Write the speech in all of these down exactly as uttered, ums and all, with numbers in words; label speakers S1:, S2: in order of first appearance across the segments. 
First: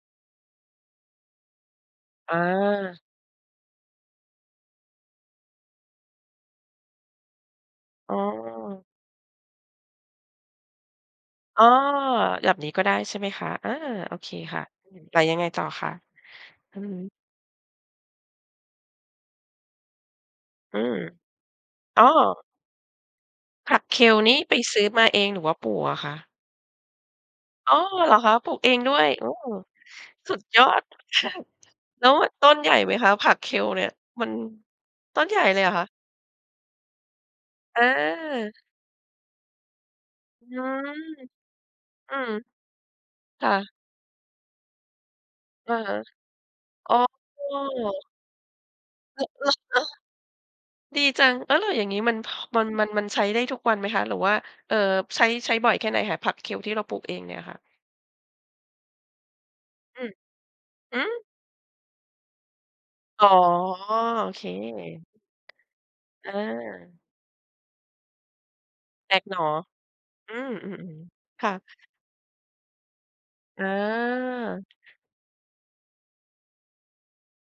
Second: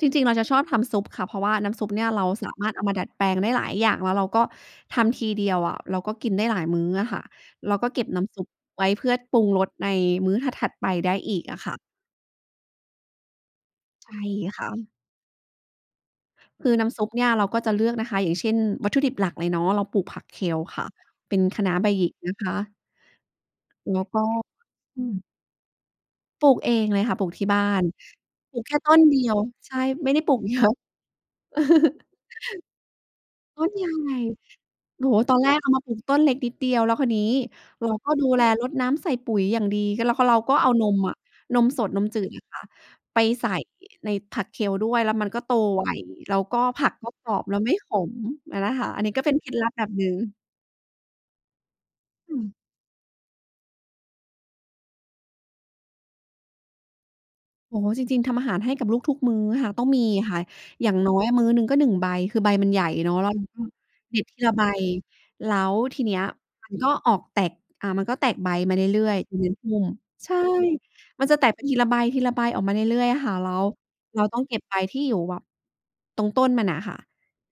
S1: จริง ๆ เราจะชอบทำซุปค่ะ เพราะว่าน้ำซุปเนี่ยเรา
S2: อ
S1: สามารถเอามา
S2: า
S1: ดัดแปลงได้หลายอย่าง แล้วเราก็ทำทีเดียวอะ เราก็กินได้หลายมื้ออะค่ะ เราก็เก็บ
S2: อ๋อ
S1: น้ำซุปไว้เพื่อปรุงรสในมื้อถัด ๆ ไปได้อีกอ
S2: อ
S1: ะ
S2: ๋อ
S1: ค่ะ
S2: แบบนี้ก็ได้ ใช่ไหมคะ อา
S1: ใช
S2: โอ
S1: ่
S2: เคค่
S1: ค
S2: ะ
S1: ่ะ
S2: แต่ยังไงต่อคะ?
S1: คือ
S2: อื
S1: น
S2: อ
S1: ้
S2: ฮ
S1: ำซุป
S2: ึ
S1: เนี่ยเราก็จะเลือกนะคะ อย่างเช่น วัตถุดิบหลักเลยเนาะ เราปลูกผัก Kale
S2: อื
S1: ค่ะ
S2: ม
S1: เป็นคะน้าใบ
S2: อ
S1: ห
S2: ๋
S1: ย
S2: อ
S1: ิกนะคะ
S2: ผัก
S1: แล้วก
S2: Kale
S1: ็
S2: นี้ไปซื้อ
S1: อ
S2: ม
S1: ื
S2: า
S1: ม
S2: เองหรือว่าปลูกอะคะ?
S1: ปลูกเองเลยค่ะ ปลูกที่บ้า
S2: อ๋อ
S1: น
S2: เหรอคะ? ปลู
S1: ปลู
S2: ก
S1: ก
S2: เอ
S1: แค่
S2: งด
S1: ต
S2: ้
S1: ้
S2: ว
S1: น
S2: ย
S1: เดี
S2: โอ้
S1: ยว ใช่ ไม่ได้ป
S2: ส
S1: ลู
S2: ุด
S1: ก เย
S2: ย
S1: อ
S2: อ
S1: ะ
S2: ดเลย ค่ะ แล้วมันต้นใหญ่ไหมคะ ผัก
S1: ต้
S2: Kale
S1: น
S2: เ
S1: ใ
S2: น
S1: ห
S2: ี
S1: ญ
S2: ่ย
S1: ่
S2: มัน
S1: โอ้โฮ
S2: ต้น
S1: ต
S2: ให
S1: อ
S2: ญ
S1: น
S2: ่
S1: แร
S2: เล
S1: ก
S2: ย
S1: เ
S2: เ
S1: อ
S2: หร
S1: า
S2: อ
S1: ม
S2: ค
S1: า
S2: ะ?
S1: ปลูกต้นเล็กนิดเดียว แล้วคราวนี้เราก็ดูแล
S2: เออ
S1: รดน้ำ ใส่ปุ๋ยอย่างดี ก เรา ก เรา
S2: อื
S1: ก็เอาน
S2: ม
S1: มอะ นมสด นม
S2: อื
S1: จื
S2: ม
S1: ดอะค่ะ ไป
S2: ค
S1: ใส
S2: ่
S1: ่
S2: ะ
S1: ในผัก Kale ด้วย แล้วมันก็โต
S2: อือ
S1: ไว
S2: ฮึ
S1: แล้วก็ผั
S2: อ๋
S1: ก
S2: อ
S1: ก็กรอบ แล้วไม่ขมอะนะคะ อันนี้ก
S2: อ
S1: ็
S2: ร
S1: เป็น
S2: เห
S1: เคล็ดลับ
S2: ร
S1: แ
S2: อ?
S1: บบหนึ่ง
S2: ดีจัง แล้ว แล้วอย่างนี้มัน พ
S1: อืม
S2: มัน มัน มันใช้ได้ทุกวันไหมคะ หรือว่า เอ่อ ใช้ ใช้บ่อยแค่ไหนคะ?ผัก Kale ที่เราปลูกเองเนี่ยค่ะ
S1: โอ้โฮ จริง ๆ ทำอาหารให้กับลูกทุกมื้อค่ะ ต้องม
S2: อ
S1: ี
S2: ืม
S1: ค่ะอย่า
S2: ห
S1: ง
S2: ื
S1: น้อ
S2: อ
S1: ยอะมื้อหนึ่งก็ หนึ่ง ใบ คือใบมันใหญ่เนาะ
S2: อ๋
S1: แ
S2: อ
S1: ล้วเราก็เด็
S2: โ
S1: ด
S2: อ
S1: ท
S2: เ
S1: ี
S2: ค
S1: ละใบ แล้วทีเนี้ย
S2: เ
S1: มันก็
S2: ออ
S1: ออกแตก อ่า มันก็แตกใบมาเรื่อ
S2: แต
S1: ย
S2: ก
S1: ๆ อย
S2: ห
S1: ู
S2: น
S1: ่
S2: ่อ
S1: ในพุ่ม ใช
S2: อื
S1: ่
S2: ม
S1: ม
S2: ๆ
S1: ันจะ
S2: ๆ
S1: แต
S2: ค่
S1: กไป
S2: ะ
S1: ทีละใบ ทีละใบ ออกมาเรื่อย ๆ อะค่ะ แล้
S2: อ
S1: วเราต้องเก็
S2: า
S1: บใบที่อยู่แบบตรงต้นมันอะค่ะ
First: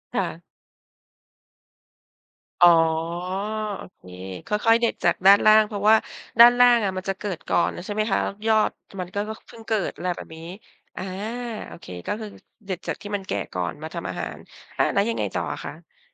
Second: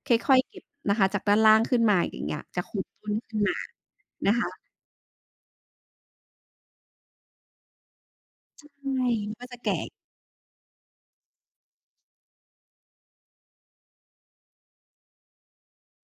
S1: ค
S2: ค่
S1: ่อย
S2: ะ
S1: ๆ เก็บนะคะ จากด้านล่างขึ้นมา อย่างเงี้ย จะ
S2: อ๋อ
S1: คลุมต้นขึ้นมา
S2: โอเค
S1: นะค
S2: ค
S1: ะ
S2: ่อย ๆ เด็ดจากด้านล่าง เพราะว่าด้านล่างอะมันจะเกิดก่อนแล้วใช่ไหมคะ แล้วยอ
S1: ใช
S2: ด
S1: ่
S2: มันก็ ค
S1: มันก็
S2: เพ
S1: จ
S2: ิ
S1: ะ
S2: ่ง
S1: แก
S2: เกิ
S1: ่
S2: ด อะไรแบบนี้ อา โอเค ก็คือเด็ดจากที่มันแก่ก่อนมาทำอาหาร อา แล้วยังไงต่ออะคะ?